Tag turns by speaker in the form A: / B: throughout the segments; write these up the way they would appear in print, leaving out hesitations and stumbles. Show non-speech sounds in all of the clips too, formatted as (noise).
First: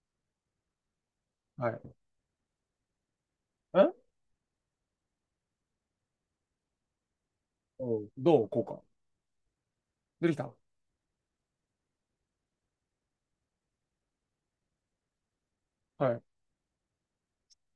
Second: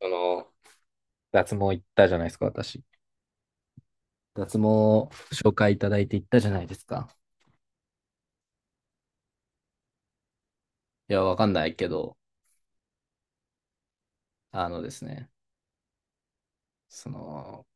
A: その、脱
B: は
A: 毛行っ
B: い。
A: たじゃないですか、私。
B: え
A: 脱毛紹介いただいて行ったじゃないですか。
B: おうんどうこうか。出てきた。
A: いや、わかんないけど、あのですね、
B: はい。
A: その、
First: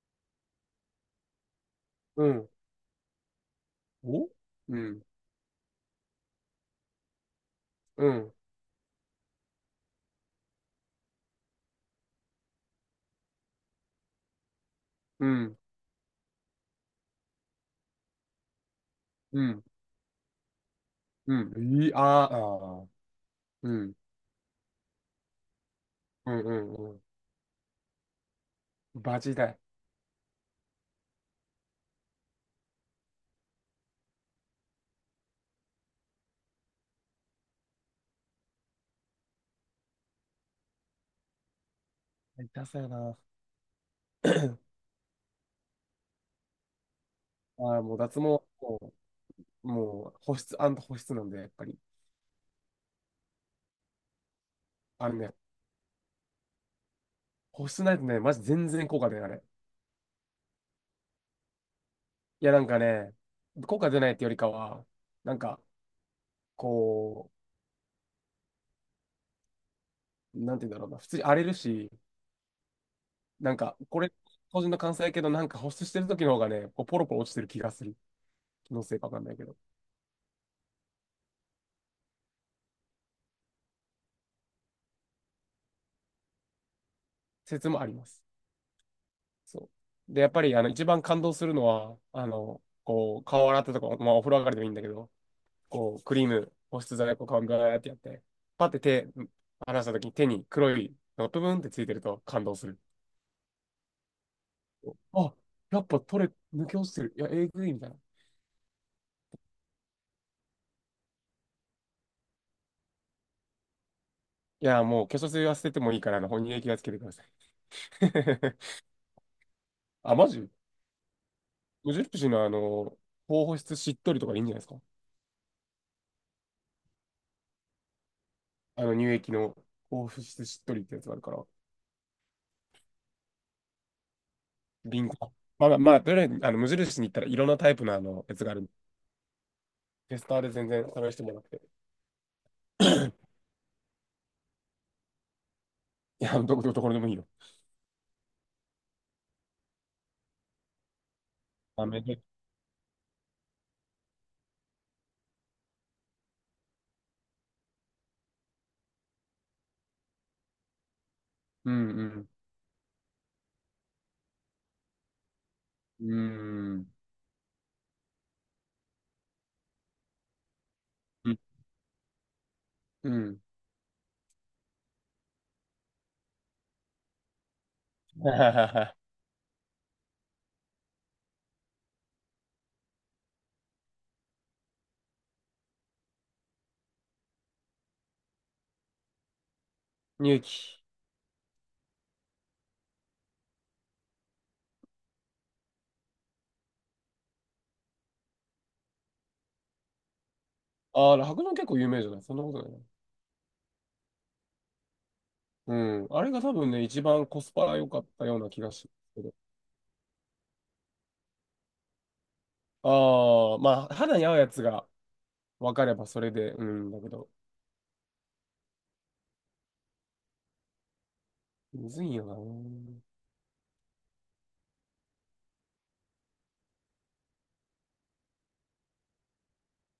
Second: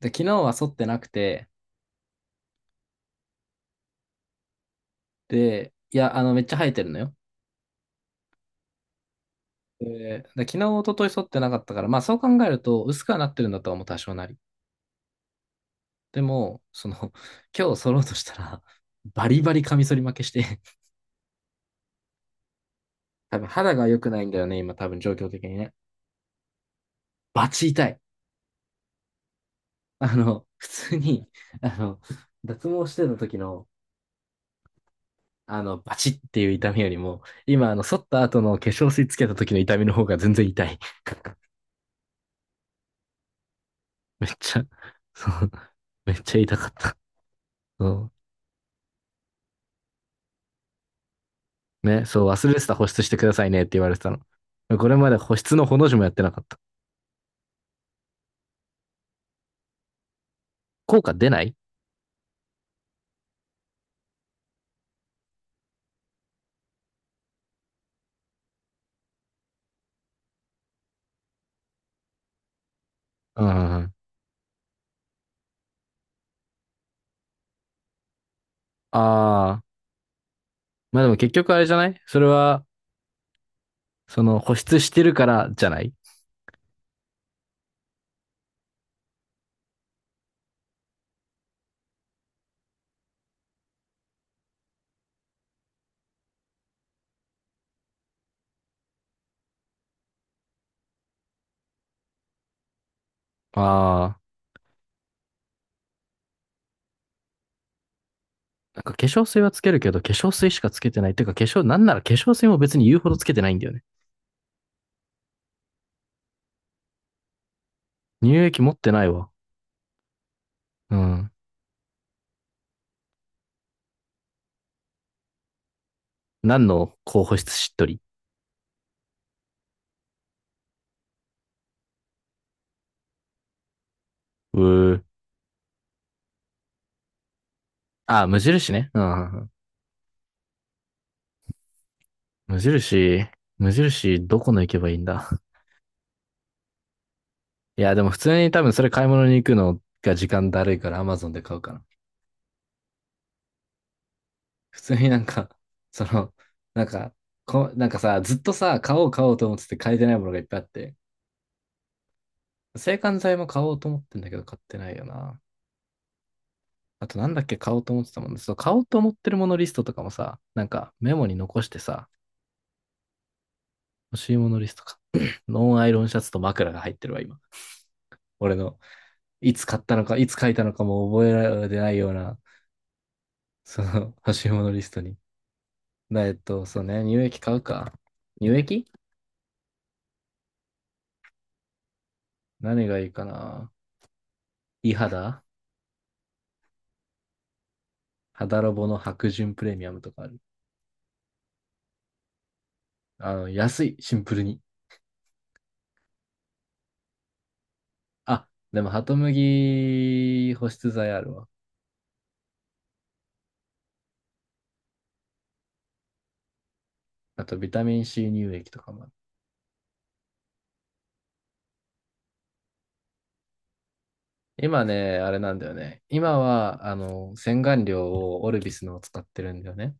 A: で、昨日は剃ってなくて、
B: うん。おうん。
A: で、いや、めっちゃ生えてるのよ。
B: うん。
A: で昨日、一昨日剃ってなかったから、まあそう考えると、薄くはなってるんだとは思う、多少なり。
B: うん。
A: でも、(laughs) 今日剃ろうとしたら、バ
B: う
A: リバリ
B: ん。
A: カミソリ負けして、(laughs)
B: うん。いい、あーあー。
A: 多分
B: う
A: 肌が
B: ん。
A: 良くないんだよね、今、多分状況的にね。
B: うんうんうん。
A: バチ痛い。
B: バジだい。
A: 普通に、あの、脱毛してた時の、バチっていう痛みよりも、今、剃った後の化粧水つけた時の痛みの方が全然痛い。(laughs)
B: 痛そうやな。
A: めっちゃ、
B: (coughs)
A: そう、めっちゃ痛かった。
B: ああ、もう
A: そ
B: 脱毛、もう保湿保湿なんで、やっぱり。
A: う。ね、そう、忘れてた、保湿してくださいねって言われてたの。これま
B: あ
A: で
B: のね、
A: 保湿のほの字もやってなかった。
B: 保湿ないとね、マジ全然効果出ない、あれ。
A: 効果出ない。
B: いや、なんかね、効果出ないってよりかは、なんか、こなんて言うんだろうな、普通に荒れるし、
A: うんう
B: なん
A: ん
B: か、
A: うん。
B: これ、個人の感想やけど、なんか保湿してる時の方がね、こうポロポロ落ちてる気がする。気のせいかわかんないけど。
A: ああ、まあでも結局あれじゃないそれは、その保湿してるからじゃない？
B: 説もあります。そう。で、やっぱり、一番感動するのは、こう、顔洗ったとか、まあ、お風呂上がりでもいいんだけど、こう、クリーム、保湿剤、こう、顔にガーってやって、パって手、離した時に手に黒いのがブブンってついてると感動する。
A: ああ
B: あ、やっぱ取れ、抜け落ちてる。いや、えぐいみたいな。い
A: ー、なんか化粧水はつけるけど、化粧水しかつけてない。てかなんなら化粧水も別に言うほどつけてないんだよね。
B: や、もう化粧水は捨ててもいいから、本人液はつけてください。
A: 乳
B: (laughs)
A: 液持ってないわ。
B: あ、マジ。
A: うん。
B: 無印のあの、高保湿しっとりとかでいいんじゃないですか。
A: 何の候補室しっとり？
B: あの、乳液の高保湿しっとりってやつがあるから、
A: うー。
B: 瓶が。まあとりあえず、無印に行ったらいろんなタイプのあの、
A: あ、
B: や
A: 無
B: つがあるフェ
A: 印ね。うん、
B: テスターで全然探してもらって。
A: 無印、
B: (coughs)
A: 無印、どこの行けばいいんだ。(laughs)
B: いや、どこ、どこでもいいよ。
A: いや、でも普通に多分それ、買い物に行くのが時間だるいから Amazon で買うかな。
B: あ、めで。
A: 普通になんか、(laughs) その、なんか、なんかさ、ずっとさ、買おう買おうと思ってて買えてないものがいっぱいあって、
B: うんうん。
A: 制汗剤も買おうと思ってんだけど買ってないよな。
B: うん。
A: あとなんだっけ、買おうと思ってたもんね。そう、買おうと思ってるものリストとかもさ、なんかメモ
B: う
A: に
B: ん。
A: 残してさ、
B: うん。
A: 欲しいものリストか。(clears throat) (laughs) ノンアイロンシャツと枕が入ってるわ、今。俺の、
B: (laughs)
A: いつ買ったのか、いつ書いたのかも覚えられてないような、その (laughs) 欲しいものリストに。なえっと、そうね、乳液買うか。乳液、
B: 乳液。
A: 何がいいかな。いい肌肌ロボの白潤プレミアムとかある。
B: ああ、酪農結構有名じゃない？そんなことないな。
A: 安い、シンプルに。
B: うん。あれが多分ね、一番コスパが良かったよう
A: あ、
B: な気が
A: で
B: す
A: も、
B: る
A: ハト
B: け
A: ム
B: ど。
A: ギ保湿剤あるわ。
B: ああ、まあ、肌に合うやつが分かればそれで、うん、だけど。
A: あと、ビタミン C 乳液とかもある。
B: むずいよな。うん
A: 今ね、あれなんだよね。今は、洗顔料をオルビスのを使ってるんだよね。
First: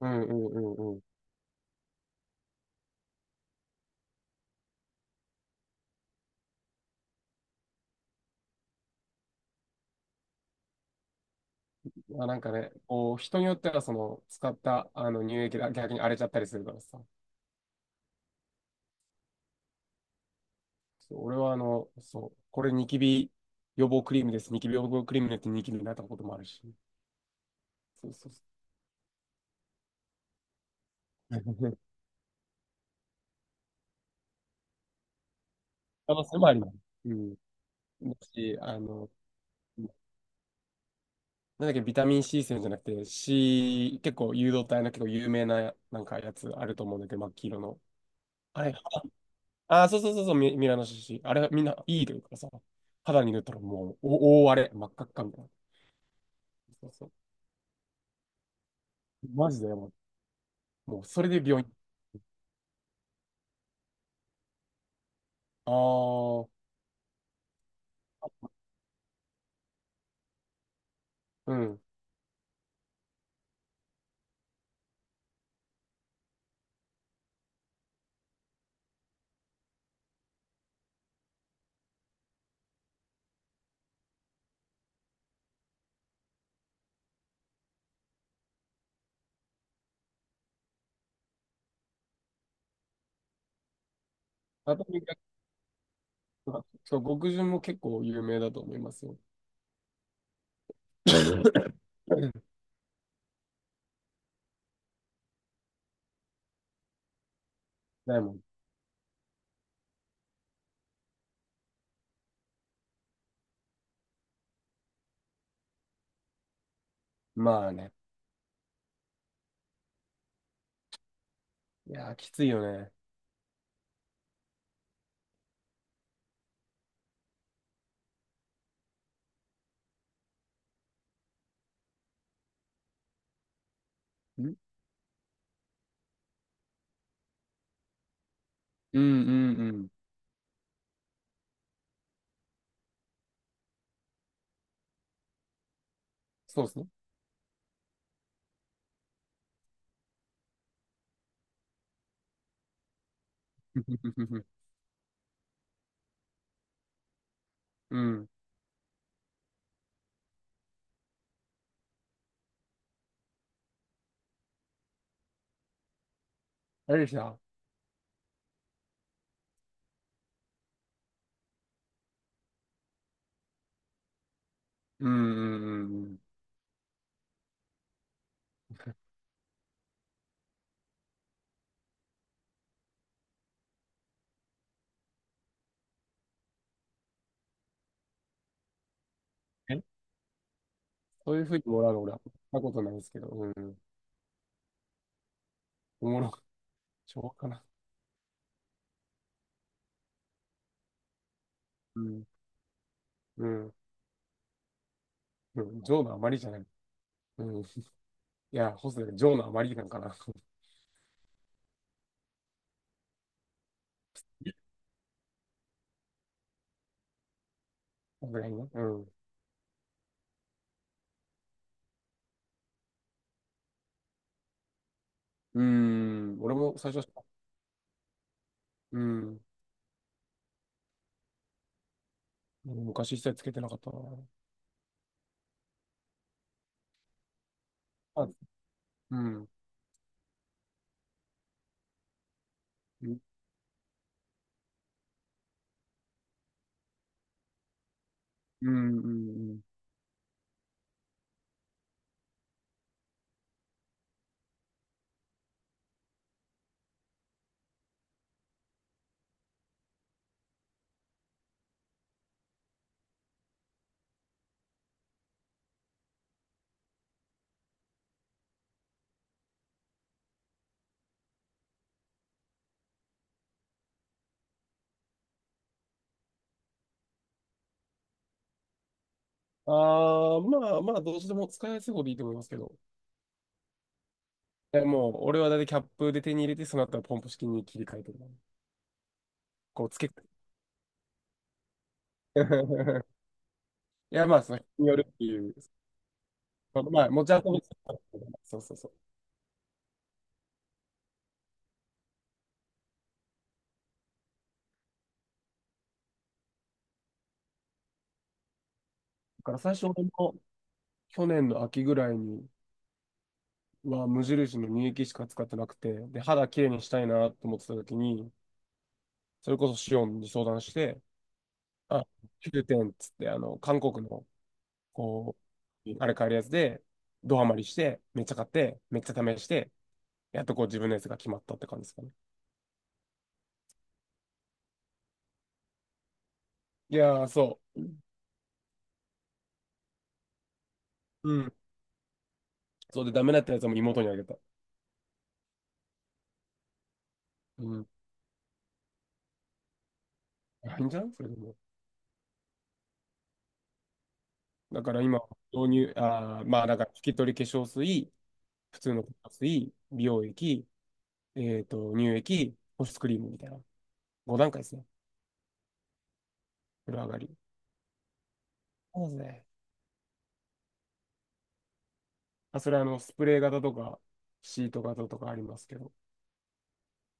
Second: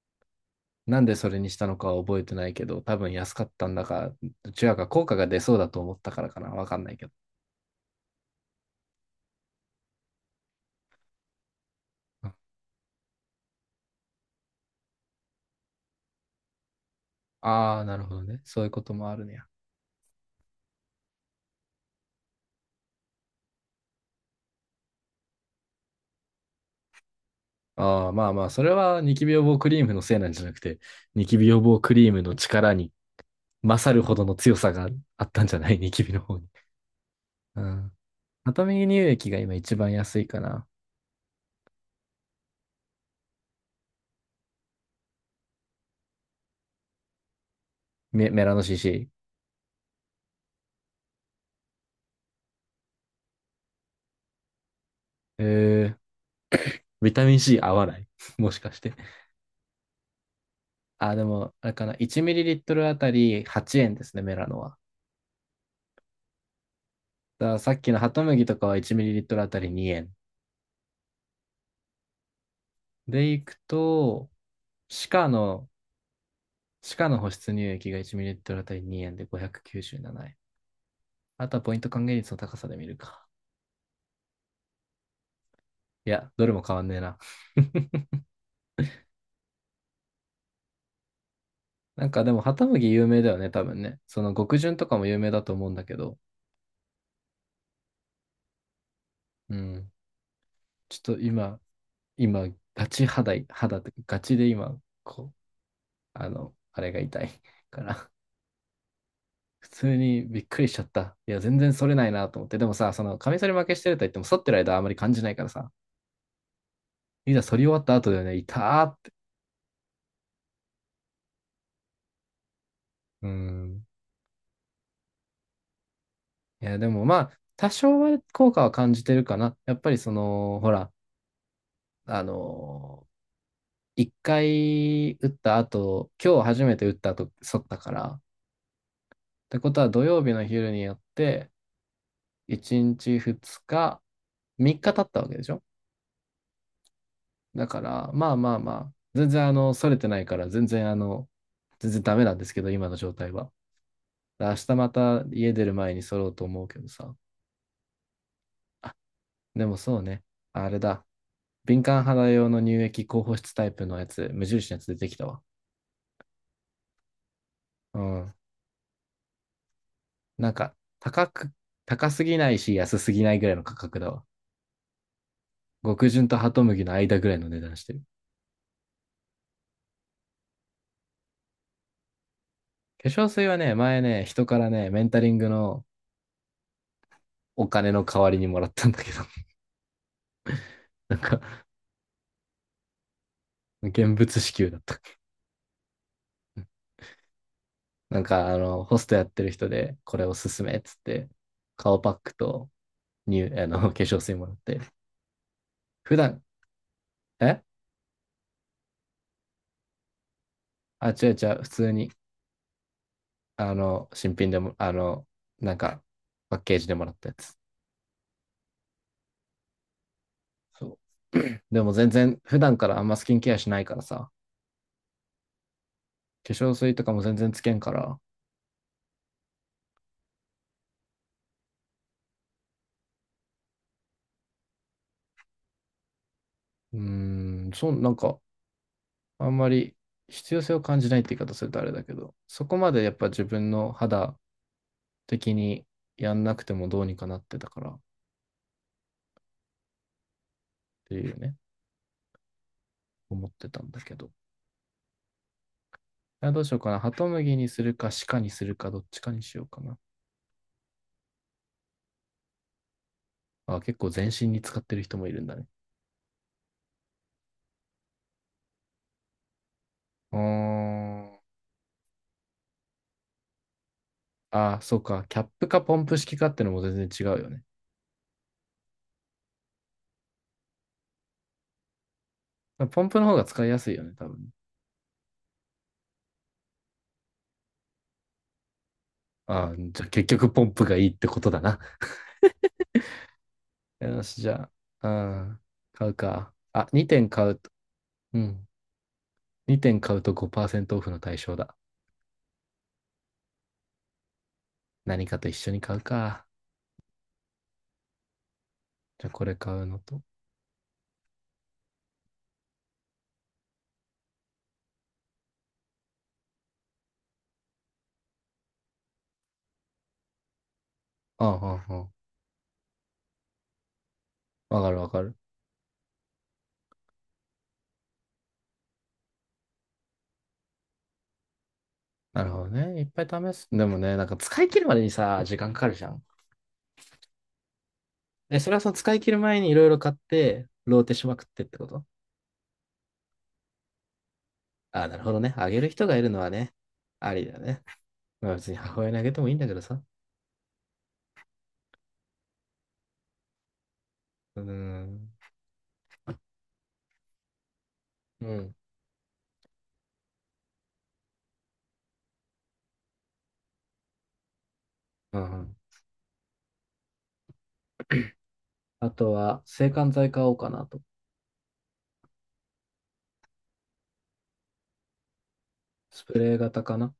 B: うんうんう
A: な
B: ん。
A: んでそれにしたのかは覚えてないけど、多分安かったんだか、どちらか効果が出そうだと思ったからかな。わかんないけど。
B: まあ、なんかね、こう、人によっては、その、使ったあの乳液が逆に荒れちゃったりするからさ。
A: ああー、なるほどね。そういうこともあるねや。
B: そう俺は、あの、そう、これニキビ予防クリームです。ニキビ予防クリームによってニキビになったこともあるし。
A: あ
B: そ
A: あ、
B: う
A: ま
B: そ
A: あ
B: うそ
A: まあ、それはニキビ予防クリームのせいなんじゃなくて、ニキビ予
B: う。(laughs)
A: 防クリームの力に勝るほどの強さがあったんじゃない、(laughs) ニキビ
B: 可
A: の
B: 能
A: 方
B: 性も
A: に。
B: あります。うん。
A: うん。
B: だ
A: ア
B: し、
A: ト
B: あ
A: ミー乳
B: の、
A: 液が今一番安いかな。
B: なんだっけ、ビタミン C 線じゃなくて、C、結構誘導体の結構有名な、なんかやつあると思うんだけど、真っ黄色の。
A: メラノ
B: あれ、
A: CC。
B: ああそうそうそうそう、ミミラノシシ。あれ、みんないいというかさ、肌に塗ったらもう、お大荒れ、真っ赤っかみた
A: え
B: いな。
A: ー、
B: そうそ
A: ビ
B: う。
A: タミン C 合わない (laughs) もしかして。
B: マジでやばい。もう、
A: ああ、
B: そ
A: で
B: れで
A: も、
B: 病
A: あれ
B: 院。
A: かな。1ml あたり8円ですね、メラノは。
B: ああ、
A: だからさっきのハトムギとかは 1ml あたり2円。
B: うん。
A: で、いくと、シカの、シカの保湿乳液が 1ml あたり2円で597円。あとはポイント還元率の高さで見るか。いや、どれも変わんねえな。(laughs) なんかでも、ハトムギ有名だよね、多分ね。その極潤
B: 熱
A: とか
B: 海
A: も
B: が
A: 有名だと思うんだけど。
B: そう、極潤も結構有名だと思いますよ。
A: うん。ちょっと今、
B: (laughs)
A: 今、ガチ肌い、肌って、ガチで今、こう、あれが痛いから。
B: ないもん。
A: 普通にびっくりしちゃった。いや、全然反れないなと思って。でもさ、カミソリ負けしてると言っても、反ってる間はあまり感じないからさ、いざ反り終
B: まあ
A: わっ
B: ね。
A: た後だよね、痛ーって。
B: いやー、きついよね。
A: うん。いや、でもまあ、多少は効果は感じてるかな。やっぱりその、ほら、あの一
B: ん
A: 回打った後、今日初めて打った後、反ったから。っ
B: うんう
A: て
B: ん
A: こ
B: う
A: とは、
B: ん。
A: 土曜日の昼にやって、1日2日、3日経ったわけでしょ。
B: そうですね。
A: だから、まあまあまあ、全然それてないから、全然全然ダメなんですけど、今の状態は。
B: (laughs)
A: 明日また家出る前に揃おうと思うけどさ。
B: うん。
A: でもそうね、あれだ。敏感肌用の乳液、高保湿タイプのやつ、無印のやつ出てきたわ。
B: あれでした。
A: うん。なんか、高く、高すぎないし、安すぎないぐらいの価格だわ。
B: うんうんうんう
A: 極
B: ん。
A: 潤とハトムギの間ぐらいの値段してる。化粧水はね、前ね、人からね、メンタリングのお金の代わりにもらったんだけど、(laughs)
B: え
A: なん
B: そう
A: か、
B: いうふうにもらうの俺は、なことないですけど。うん。
A: 現物支給だった。
B: おもろ、しょうがかな。
A: なんか、ホストやってる人で、これおすすめっつって、顔
B: う
A: パッ
B: ん。
A: クと
B: う
A: (laughs)
B: ん。
A: 化粧水もらって、
B: うん、ジョーの
A: 普
B: 余り
A: 段、
B: じゃない。うん。
A: え
B: いや、ホスで、ジョーの余りなんかな。(laughs) さ
A: 違う違う、普通に、新品でも、なんか、パッケージでもらったやつ。
B: すがにね。うん。う
A: そう (clears throat)。でも全然、普段からあんまスキンケアしないからさ、
B: ーん。
A: 化
B: 俺
A: 粧
B: も最
A: 水と
B: 初、
A: かも全然つけんから、
B: うん。昔一切つけてなかったな。
A: うーん、そう、なん
B: あ、
A: か、
B: う
A: あ
B: ん。
A: んまり必要性を感じないって言い方するとあれだけど、そこまで
B: う
A: やっ
B: ん、
A: ぱ自分の肌的にやんなくてもどうにかなってたからっ
B: うん、うん。
A: ていうね。思ってたんだけど。どうしようかな。ハトムギにするか、鹿にするか、どっちかにしようかな。あ、結構全身に使ってる人もいるんだね。うーん。あ、そうか。キャップかポンプ式かってのも全然違うよね。
B: ああ、まあまあ、どうしても使いやすい方でいいと思いますけど。
A: ポンプの方が使いやすいよね、多分。
B: え、もう、俺はだいたいキャップで手に入れて、その後はポンプ式に切り替えてる。
A: あ、
B: こう、つ
A: じゃあ
B: け、(laughs)
A: 結局ポンプがいいってことだな。
B: い
A: よ
B: や、ま
A: し、
B: あ、
A: じ
B: その人
A: ゃ
B: による
A: あ、
B: ってい
A: う
B: う。
A: ん、買うか。あ、
B: まあ、
A: 2
B: 持
A: 点
B: ち
A: 買
B: 運
A: う
B: び。
A: と、う
B: そう
A: ん。
B: そうそう。
A: 2点買うと5%オフの対象だ。何かと一緒に買うか。じゃあ
B: だ
A: こ
B: か
A: れ
B: ら
A: 買
B: 最
A: う
B: 初、
A: の
B: 俺
A: と。
B: も去年の秋ぐらいに、は無印の乳液しか使ってなくて、で、肌きれいにしたいなと思ってた時に、それこそシオンに相談して、
A: ああ、
B: あ、
A: あ
B: 9点っつって、韓国の、
A: あ、わかるわか
B: こ
A: る。
B: う、あれ買えるやつで、ドハマりして、めっちゃ買って、めっちゃ試して、やっとこう自分のやつが決まったって感じですかね。
A: なるほどね。いっぱい試す。でもね、なんか使い切るまでにさ、時間かかるじゃん。
B: いやー、そ
A: え、それはその使い切る前にいろいろ買って、ローテし
B: う。う
A: まくっ
B: ん。
A: てってこと？
B: そうで、ダメだったやつも妹にあげた。
A: ああ、なるほどね。あげる人がいるのはね、ありだ
B: う
A: ね。
B: ん。
A: まあ別に母親にあげてもいいんだけどさ。
B: いいんじゃない？それでも。
A: うー
B: だから今、
A: ん。
B: 導入、あー、まあ、だから、拭き取り化粧水、
A: うん。
B: 普通の化粧水、美容液、えっと、乳液、保湿クリームみたいな。5段階ですね。
A: うんうん。
B: 風呂上がり。そ
A: あ
B: うです
A: と
B: ね。
A: は、制汗剤買おうかなと。
B: あ、それあの、スプレー型とか、シート型とかありますけど。
A: スプレー型かな。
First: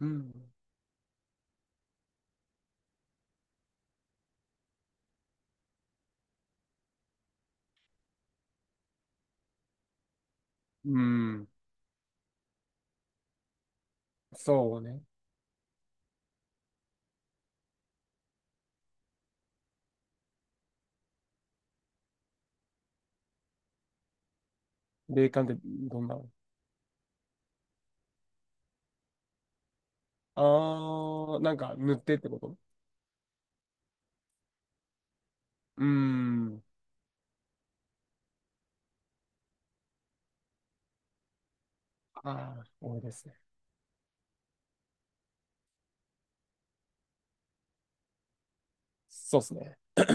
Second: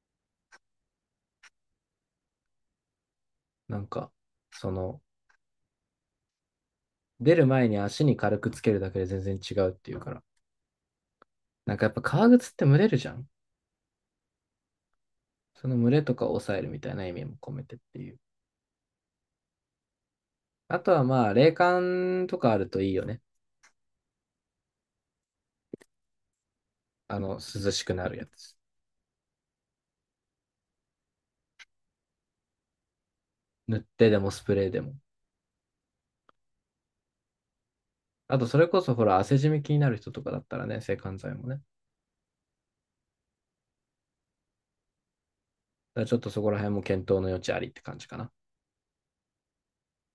B: うん。
A: なんか、その、出る前に足に軽くつけるだけで全然違うっていうから。
B: うん。
A: なんかやっぱ革靴って蒸れるじゃん。
B: そうね。
A: その蒸れとかを抑えるみたいな意味も込めてっていう。あとはまあ、冷感とかあるといいよね。
B: 冷感ってどんなの？
A: 涼しくなるやつ。
B: あー、なんか塗ってってこと？
A: 塗ってでもスプレーでも。
B: うーん。
A: あと、それこそほら、汗じみ気になる人とかだったらね、制汗剤もね。だ
B: あー、多いですね。
A: からちょっとそこら辺も検討の余地ありって感じかな。
B: そうですね。